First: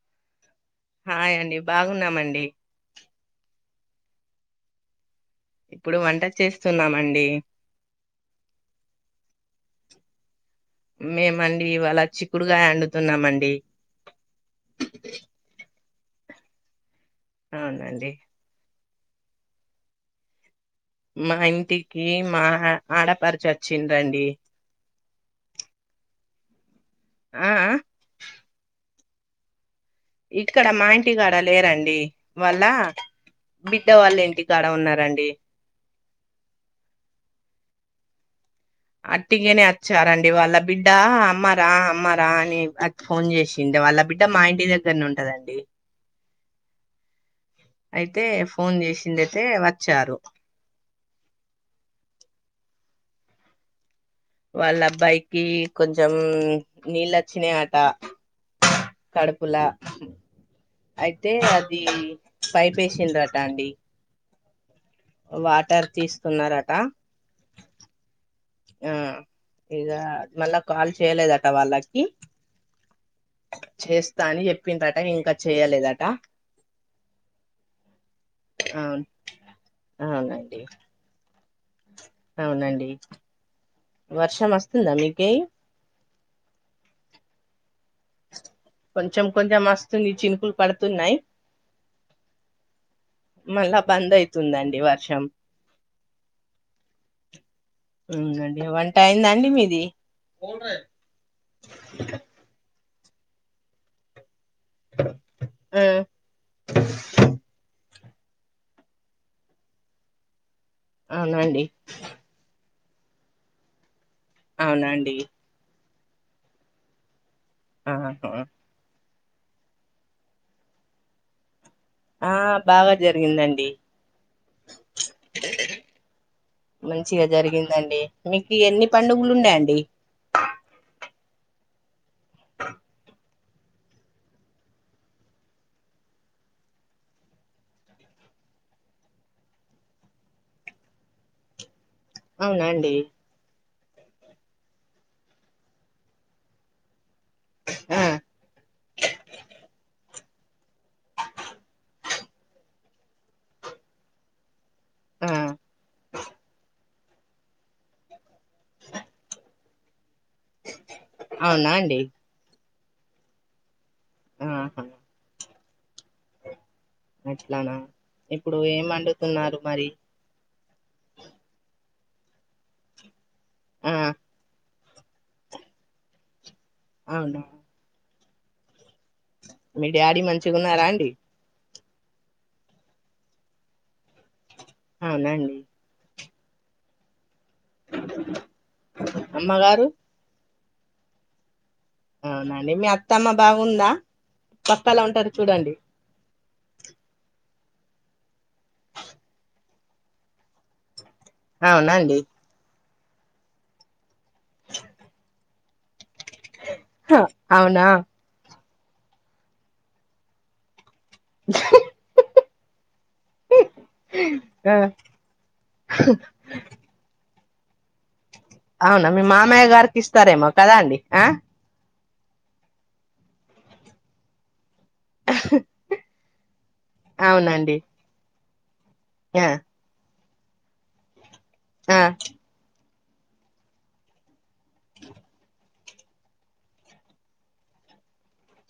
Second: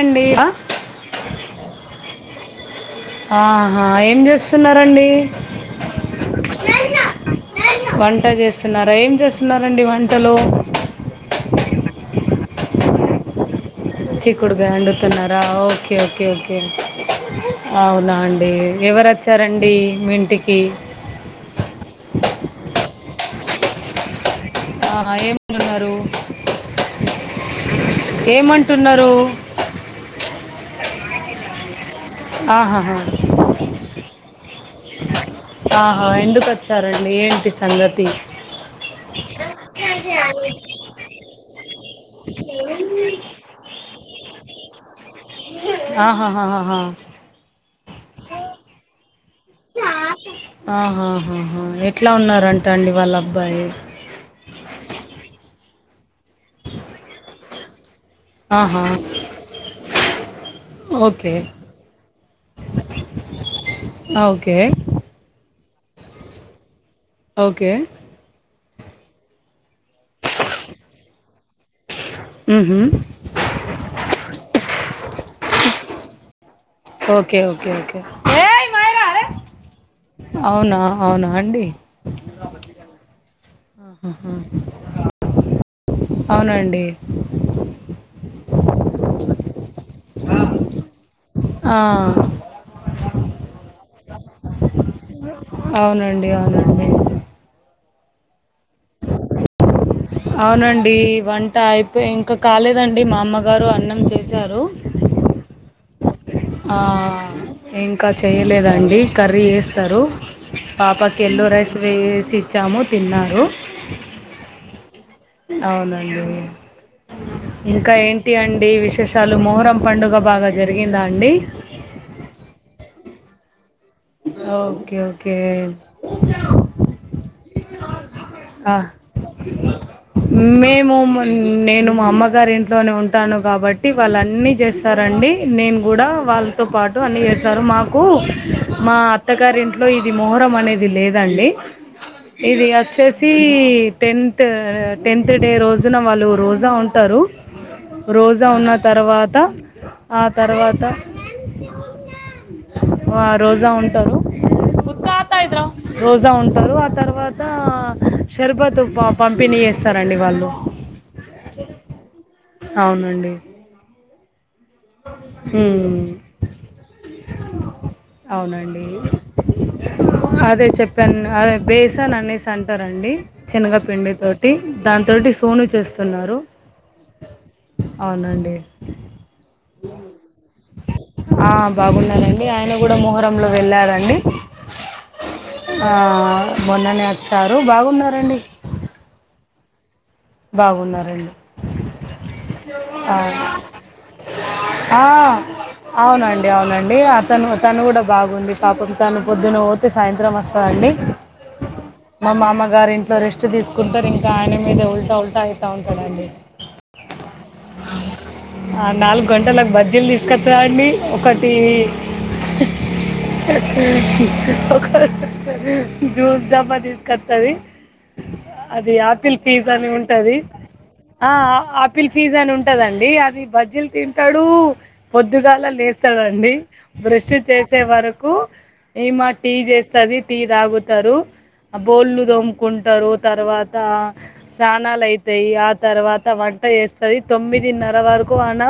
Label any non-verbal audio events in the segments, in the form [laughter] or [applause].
అండి ఆ హాయ్ అండి బాగున్నామండి ఆహా ఏం చేస్తున్నరండి ఇప్పుడు వంట చేస్తున్నామండి వంట చేస్తున్నారా ఏం చేస్తున్నారండి వంటలో మేమండి ఇ వాళ చిక్కుడుగాయండుతున్నామండి చిక్కుడుగాయొండుతున్నారా ఓకే ఓకే ఓకే అవునండి అవునా అండి ఎవరోచ్చారండి మీ ఇంటికి మా ఇంటికి మా అ ఆడపరచొచ్చింరండి ఆహా ఏమన్నారు ఆఆ ఏమంటున్నారు ఇక్కడ మా ఇంటికాడ లేరండి వాళ్ళ ఆహాహా బిడ్డ వాళ్ళ ఇంటికాడ ఉన్నారండి ఆహా ఎందుకు వచ్చారండి ఏంటి సంగతి అట్టిగనే వచ్చారండి వాళ్ళ బిడ్డ అమ్మరా అమ్మరా అని ఫోన్ చేసిండే వాళ్ళ బిడ్డ మా ఇంటి దగ్గరనే ఉం ఆహాహాహా అయితే ఫోన్ చేసింది అయితే వచ్చారు ఆహాహాహా ఎట్లా ఉన్నారంటా అండి వాళ్ళ అబ్బాయి వాళ్ళ అబ్బాయికి కొంచెం నీళ్లువచ్చినయట ఆహా కడుపుల అయితే ఓకే అది పైపు వేసిండ్రట అండి ఓకే వాటర్ తీసుకున్నారట ఓకే ఆ ఇగ మళ్ళా కాల్ చేయలేదట వాళ్ళకి ఉహు చేస్తా అని చెప్పిర్రాట ఇంకా చేయలేదట ఓకే ఓకే ఓకే ఏయ్ మైరా అవును అరే అవునండి అవునా అవునా అండి అవునండి ఆహాహా. వర్షం వస్తుందా మీకే అవునండి కొంచెం కొంచెం వస్తుంది చినుకులు పడుతున్నాయి ఆ మళ్ళా బంద్ అయితుందండి వర్షం అవునండి అవునండి అవునండి వంట అయ్యిందా అండి మీది అవునండి వంట అయిపోయి ఇంకా కాలేదండి మా అమ్మగారు అన్నం చేశారు ఆ ఆ ఇంకా చేయలేదండి కర్రీ చేస్తారు పాపకి ఎల్ల్లో అవునండి రైస్ వేసిచ్చాము తిన్నారు అవునా అండి అవునండి ఇంకా ఆహా. ఏంటి అండి విశేష తాలు మొహరం పండుగ బాగా జరిగిందా అండి ఆ బాగా జరిగిందండి ఓకే ఓకే మంచిగా జరిగిందండి మీకు ఆ ఎన్ని పండుగులు ఉన్నాయండి మేము నేను మా అమ్మగారి ఇంట్లోనే ఉంటాను కాబ బట్టి వాళ్ళ అన్నీ చేస్తారండి నేను కూడా వాళ్ళతో పాటు అన్నీ చేస్తారు మాకు మా అత్తగారింట్లో ఇది మొహరం అనేది లేదండి ఇది అవునా అండి వచ్చేసి ప్రతి టెన్త్ టెన్త్ డే రోజున వాళ్ళు రోజా ఉంటారు ఆ రోజా ఉన్న తర్వాత ఆ తర్వాత ఆ రోజా ఉంటారు ఆ రోజా ఉంటారు ఆ తర్వా షర్బత్ పంపిణీ చేస్తారండి వాళ్ళు అవునా అండి అవునండి ఆహా హ్మ్ అట్లానా ఇప్పుడు అవునండి ఏం వండుతున్నారు మరి అదే చెప్పు బెసాన్ అనేసి అంటారండి శెనగ ఆ పిండి తోటి దాని తోటి సోను చేస్తున్నారు ఆ అండీ అవునండి మీ డాడీ మంచిగా ఉన్నారా అండి ఆ బాగున్నారండి ఆయన కూడా మొహరంలో వెళ్ళారండి అవునా అండీ ఆ మొన్ననే వచ్చారు బాగున్నారండి అమ్మగారు బాగున్నారండి అవునా అండీ మీ ఆ, అత్తమ్మ బాగుందా కట్టేలా ఆ, ఉంటారు చూడండి అవునండి అవునండి అతను తను కూడా బాగుంది పాపకు తను పొద్దున పోతే సాయంత్రం వస్తది అండి అవునా అండి మా మామగారు ఇంట్లో రెస్ట్ తీసుకుంటారు ఇంకా ఆయన మీద ఉ తల్తా అవుతా ఉంటాడండి హా అవునా నాలుగు గంటలకు బజ్జీలు తీసుకొస్తా అండి ఒకటి ఆ ఒక్క జ్యూస్ డబ్బా తీసుకొస్తది అది అవునా మీ ఆపిల్ మామయ్య పీజా అని గారికి ఉంటది ఇస్తారేమో కదా అండి ఆ ఆ ఆపి ఆపిల్ ఫీజ్ అని ఉంటదండి అది బజ్జీలు తింటాడు పొద్దుగాలనే లేస్తాడండి బ్రష్ అవునండి చేసే వరకు ఏమ్మా ఆ టీ చేసి వస్తది టీ తాగుతారు ఆ బోల్లు దోముకుంటారు తర్వాత స్నానాలయితాయి ఆ తర్వాత వంట చేస్తది తొమ్మిదిన్నర వరకు ఉప్మా నా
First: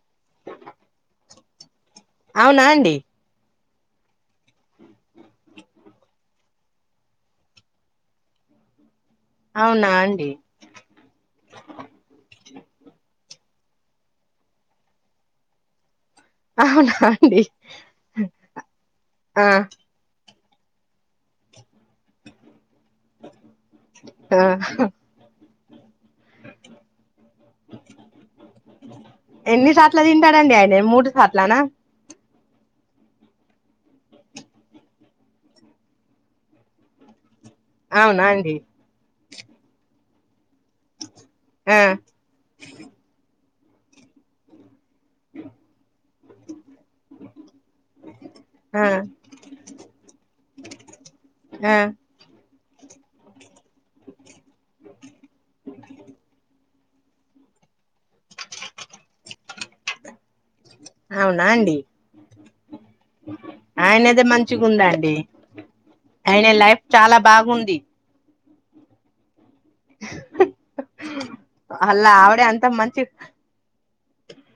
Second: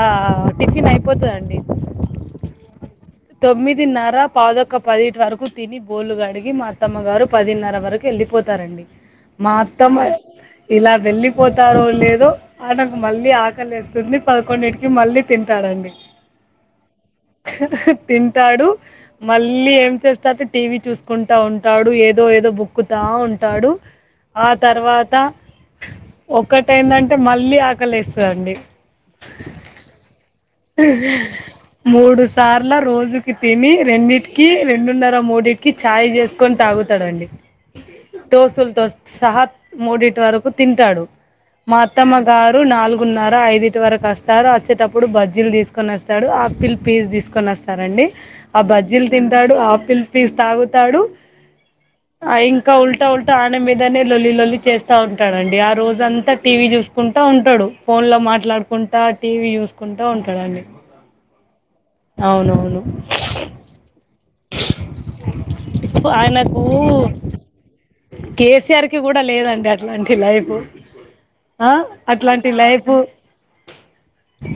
ఆ ఆ టిఫిన్ అయిపోతదండి అవునా అండి తొమ్మిదిన్నర పాదొక్క పదిటి వరకు తిని బోలు కడిగి మా అత్తమ్మ గారు పదిన్నర వరకు వెళ్ళిపోతారండి అవునా మాత్తమ్మా అండి ఇలా వెళ్ళిపోతారో లేదో ఆయనకు మళ్ళీ ఆకలి పొద్దున పదకొండింటికి మళ్ళీ తింటాడండి అవునా అండి హ్మ్ హు తింటాడు ఆ మళ్ళీ ఏం చేస్తారు టీవీ చూసుకుంటా ఉంటాడు ఏదో ఏదో బుక్ తీస్కో చదువుతా ఉంటాడు ఆ తర్వాత ఒక్కటి ఏందంటే మళ్ళీ ఆకలి వేస్తుందండి ఎన్ని సాట్ల తింటారండి ఆయనే మూడు సాట్లనా మూడు సార్ల రోజుకి తిని రెండింటికి రెండున్నర మూడిటికి ఛాయ్ చేస్త కొని తాగుతాడు అండి అవునా అండి దోస్తుల్ తో సహా మూడిటి వరకు తింటాడు మా ఆ అత్తమ్మ గారు నాలుగున్నర ఐదుటి వరకు వస్తారు వచ్చేటప్పుడు ప్పుడు బజ్జీలు తీసుకొని వస్తాడు ఆఫిల్ పీస్ తీసుకొని వస్తారండి ఆ బజ్జీలు తింటాడు ఆపిల్ పీస్ తాగుతాడు ఆ ఆ ఇంకా ఉల్టా ఉల్టా ఆయన మీదనే లొల్లి లొల్లి చేస్తా ఉంటాడు అండి ఆ రోజంతా టీవీ చూస్త ఉంటా ఉంటాడు ఫోన్ లో మాట్లాడుకుంటా టీవీ చూస్తూ చూస్తా ఉంటా ఉంటాడండీ అవునా అండి అవునవును ఆయనదే మంచిగుందండీ ఆయన ఆయనకు లైఫ్ చాలా బాగుంది కేసీఆర్ కి గూడ లేదండి అ ట్లాంటి లైఫు ఆ అలా ఆవిడే అట్లాంటి అంత లైఫు మంచి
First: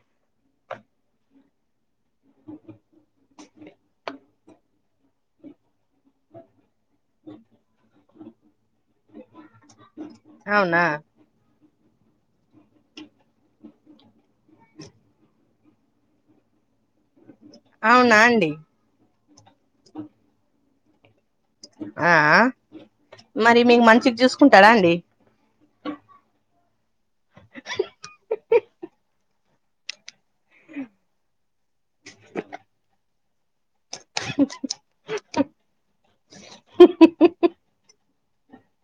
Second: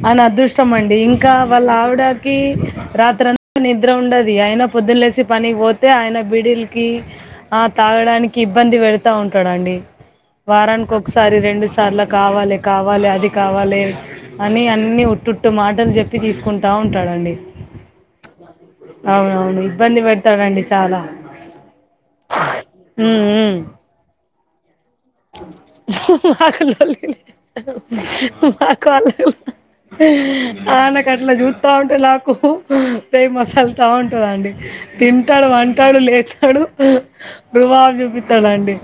అయిన అదృష్టమండీ ఇంకా వళ్ళావిడాకీ రాత్రంత నిద్ర ఉండదు అయిన పొద్దున్లేసి పనిక్ బోతే ఆయన బిడీల్కీ ఆ తాగడానికి ఇబ్బంది వెడుతా ఉంటడండీ అవునా వారాన్కొక్సా సారి రెండుసార్ల కావాలె కావాలె అది కావాలే అని అన్నీ ఉట్టు ట్టు మాటల్ జెప్పి దీస్కుంటా ఉంటాడండి అవునా అండి అవునవును ఇబ్బంది వెడుతాడండి చాలా ఆ ఉమ్ ఉమ్ మరి మీక్ మంచిగ్ జూస్కుంటడా అండి [unintelligible] ఆ నాకట్ల జూత్తా ఉంటె నాకూ పెయ్ మసల్ తా వుంటదండి తింటడు వంటడు లేత్తడు రువాబ్ జూపిత్తడండి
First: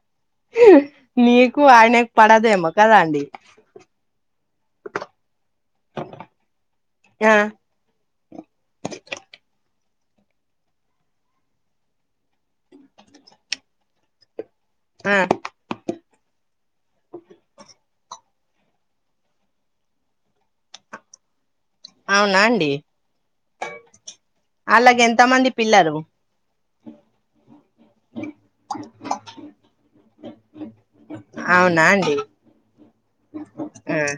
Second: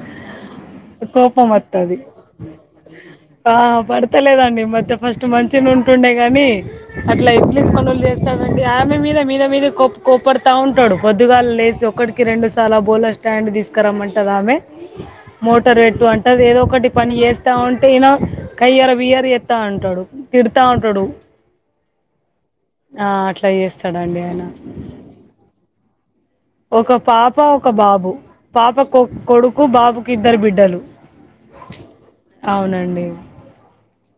నీకూ ఆయనక్ పడదేమో కదా అండి ఆ పడుతలేదండీ మధ్య ఫస్టు మంచిగనే ఉంటుండే గనీ అట్ల ఆ ఎబ్లీస్ పనుల్ జేస్ డండి ఆమె మీద మీద మీద కోప్ కోప్పడుతా ఉంటడు పొద్దుగాల్లేసి ఒక్కటికి రెండు సార్ల బోల్ల స్టాండ్ దీస్కరమ్మంటదామె ఆ [unintelligible] అంటది ఏదో ఒకటి పని యేస్తా ఉంటె ఇనో కయ్యర బియ్యర్ యేత్తా ఉంటడు తిడ్తా ఉంటడు అవ్నా అండీ ఆయన ఆళ్లకెంత మంది పిల్లరూ ఒక పాపా ఒక బాబు పాపకొ కొడుకు బాబుకిద్దరు బిడ్డలు అవునా అండి అవునండి ఆహ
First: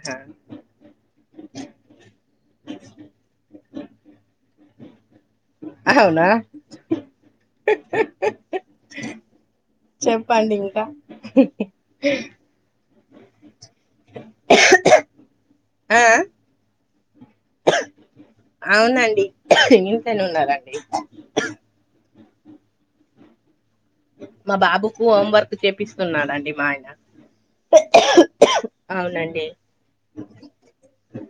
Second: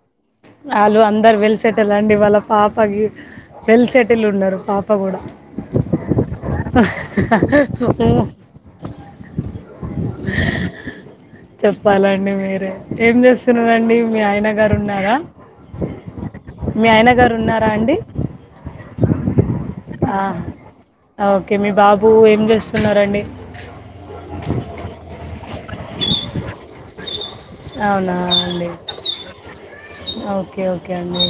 ఆళ్ళు అందరు వెల్సెటలండి వాళ్ళ పాపగీ వెల్సెటిలున్నరు పాప గూడ అవునా ఓ చెప్పండింకా చెప్పాలండి మీరే ఏం జేస్తున్నరండీ మీ ఆయన గారున్నార ఆ ఆ మీ ఆయన గారున్నారా అండి అవునండి ఇంట్లోనే ఆహ ఉన్నారండి ఆ ఓకే మీ బాబూ ఏం జేస్తున్నారండి మా బాబుకు హోంవర్క్ చేపిస్తున్నాడండి మా ఆయన అవునా అండి అవునండి ఓకే ఓకే అండి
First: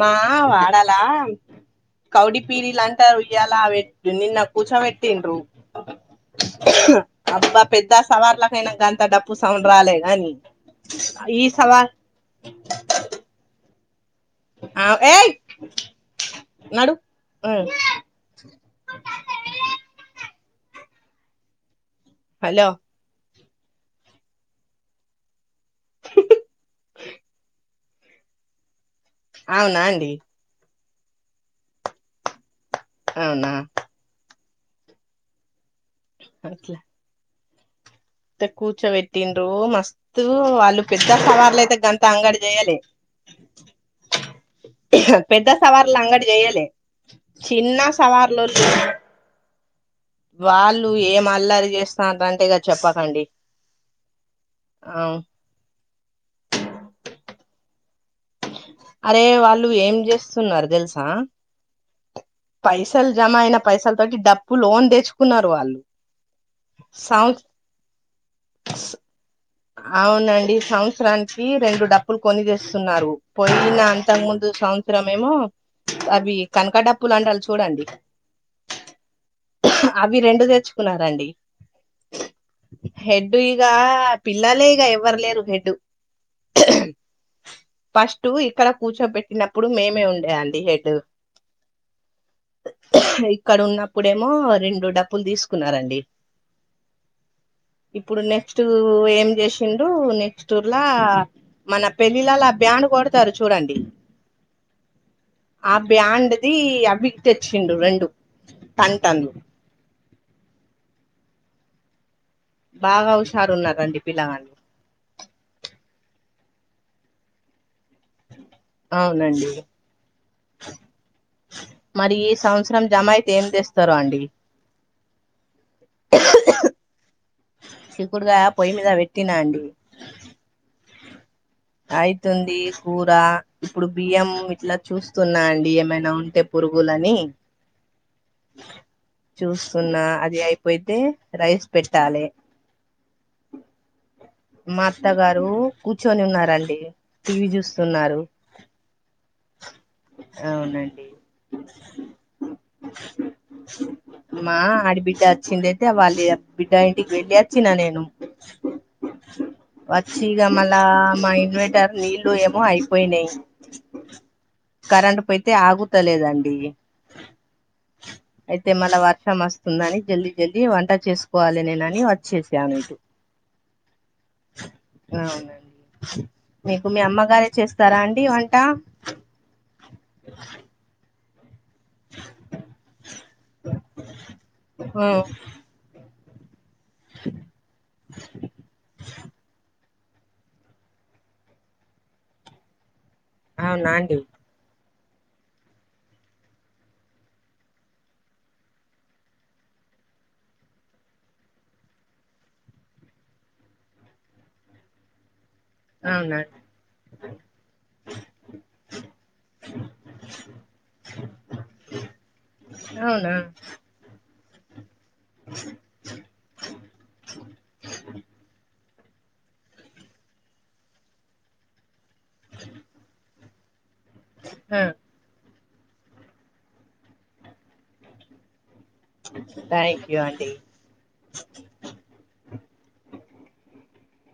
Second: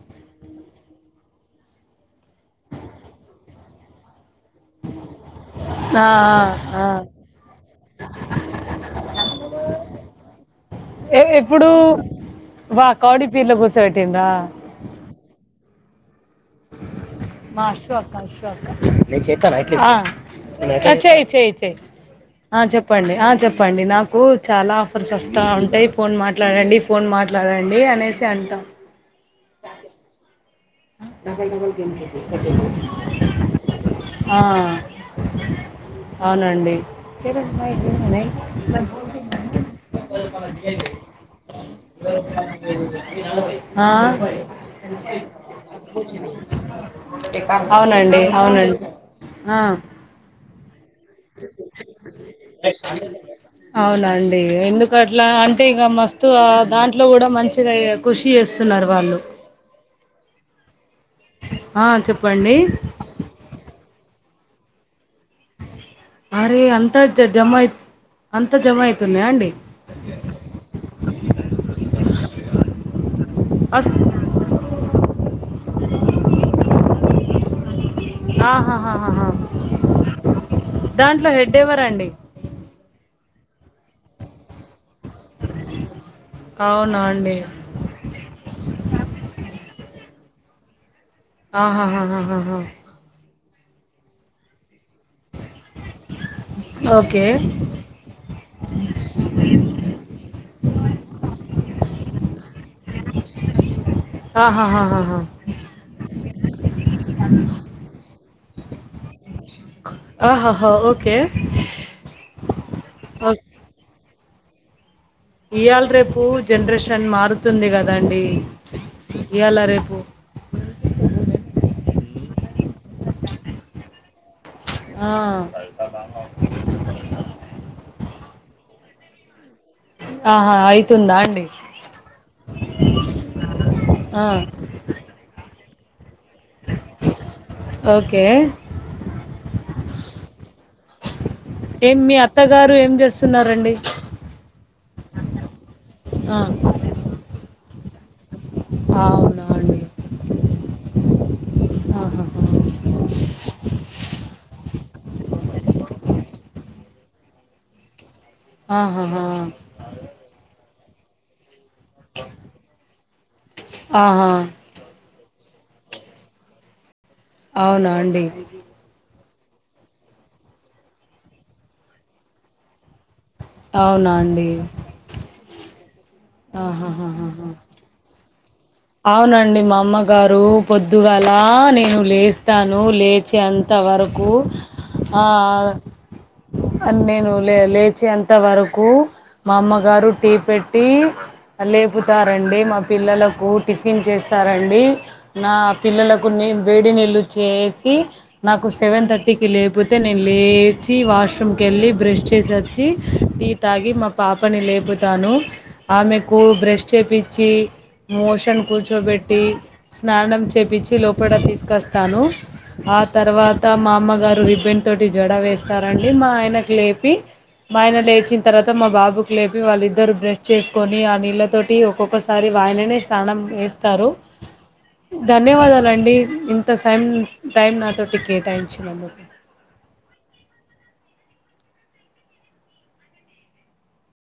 మా వాడలా కౌడి పీరిలంటరు ఇయ్యాలా వెట్ నిన్న కూర్చొవెట్టిన్రూ ఆ, ఆ, ఆ. అబ్బ పెద్ద సవార్లకైనా గంత డప్పు సౌండ్ రాలే గానీ ఎ ఎప్పుడూ వా కౌడి పీర్లు గూసో వెట్టిన్రా ఆ ఏయ్ నడు ఉమ్, [unintelligible] నేన్ చేతన్న ఇట్ల ఇపుడు, ఆ, నాకేమో ఇపుడు, ఆ చెయ్ చెయ్ చెయ్ ఆ హలో చెప్ చెప్పండి ఆ చెప్పండి నాకు చాలా ఆఫర్స్ వస్తా ఉంటాయి ఫోన్ మాట్లాడండి ఫోన్ మాట్లాడండి అనేసి అంటాం అవునా అండి డబల్ డబల్ గేమ్స్ [unintelligible] అవునా అవునండి త కూర్చోబెట్టిన్రు మస్తు వాళ్ళు పెద్ద సవార్లు అయితే గంత అంగడి చేయాలె ఆ పెద్ద సవార్లు అంగడి చేయలే చిన్న అవునండి సవార్లోళ్ళు అవునండి ఆ వాళ్ళు ఇగ ఏం అల్లరి చేస్తరంటే ఇగ చెప్పకండి అవునండి ఎందుకు ఆ అట్లా అంటే ఇక మస్తు స్తు ఆ దాంట్లో కూడా మంచిగా ఇగ ఖుషి చేస్ అరే వాళ్ళు ఏం చేస్తున్నారు తెలుసా ఆ చెప్పండి పైసలు జమ అయిన పైసల తోటి డప్పు లోన్ తెచ్చుకున్నారు వాళ్ళు మరే అంతా జ సంవ జమ అయి అంతా జమ అవుతున్నాయా అండి అవునండి సంవత్సరానికి రెండు డప్పులు కొని చేస్తున్నారు పోయిన అస్ అంత ముందు సంవత్సరం ఏమో అవి కనక డప్పులంటారు చూడండి ఆహా అవి రెండు దాంట్లో హెడ్ ఎవరండి హెడ్డు ఇగ పిల్లలే ఇగ ఎవ్వరు లేరు హెడ్ అవునా అండి ఫస్ట్ ఇక్కడ కూర్చోబెట్టినప్పుడు మేమే ఉండే అండి హెడ్ ఆహాహాహాహాహా ఇక్కడ ఉన్నప్పుడేమో రెండు డప్ ప్పులు తీసుకున్నారండి ఓకే ఇప్పుడు నెక్స్ట్ ఏం చేసిండ్రు నెక్స్ట్ ల మన పెళ్ళిళ్ళలా అ బ్యాండు కొడతారు చూడండి ఆహాహాహాహాహా ఆ బ్యాండ్ది అవి తెచ్చిండు రెండు టంటలు ఆహాహా ఓకే బాగా ఓ- హుషారు ఉన్నారండి పిల్లగాలు ఇయాళ రేపు జనరేషన్ మారుతుంది కదాండి అవునండి ఇయాళ రేపు మరి ఈ సంవత్సరం జమ అయితే ఏం తెస్తరు అండి ఆ శికుడుగాయ పొయి మీద పెట్టినా అండి ఆహా అయితుందా అండి అయితుంది కూర ఇప్పుడు బియ్యం ఆ. ఇట్లా చూస్తున్నా అండి ఏమైనా ఉంటే పురుగులని ఓకే చూస్తున్నా అది అయిపోతే రైస్ పెట్టాలి గారు ఏం చేస్తున్నారండి మా అత్తగారు కూర్చొని ఆ, ఉన్నారండి టీవీ చూస్తున్నారు ఆవున అవునండి ఆహాహా. మా ఆడబిడ్డ వచ్చిందియితే వాళ్ళ బిడ్డ ఇంటికి వెళ్ళి వచ్చిన నేను. ఆహాహా వచ్చి ఇగా మళ్ళా మా ఇన్వై టర్ నీళ్లు ఏమో అయిపోయినాయి ఆహా. కరెంట్ పోతే ఆగుతలేదండి అవునా అండి. తేమల్ల వర్షం వస్తుందని జల్దీ జల్దీ వంట చేసుకోవాలి నేనని వచ్చేసాను ఇటు. అవునా అండి అవునండి మీకు మీ ఆహాహాహాహా. అమ్మగారే చేస్తారా అండి వంట. అవునండి మా అమ్మగారు పొద్దుగాల నేను. లేస్తాను లేచేంత వరకు ఆ నేను లే లేచేంత వరకు మా అమ్మగారు టీ పె. ట్టి లేపుతారండి మా పిల్లలకు అవునా టిఫిన్ అండి చేసారండి. నా పిల్లలకు నీ వేడి నీళ్ళు చేసి నాకు సెవెన్ థర్టీకి లేపితే నేను లేచి వాష్రూమ్కి వెళ్ళి బ్రష్ చేసి వచ్చి టీ. తాగి మా పాపని లేపుతాను‌ ఆమెకు అవునా బ్రష్ చెప్పించి మోషన్. కూర్చోబెట్టి స్నానం చేపించి లోపల తీసుకొస్తాను. ఆ అవునా తర్వాత మా అమ్మగారు రిబెన్ తోటి జడ వేస్తారండి మా ఆయనకు లేపి. మా ఆయన లేచిన తర్వాత మా బాబుకు లేపి వాళ్ళిద్దరు బ్రష్ చేసుకోని ఆ నీళ్ళతోటి ఒక్కొక్క. ఒకసారి ఆయననే స్నానం ఏస్తారు. హ్మ్మ్ ధన్యవాదాలండి ఇంతా సై టైం నాతోటి కేటాయించినందుకు థ్యాంక్ యూ ఆండి‌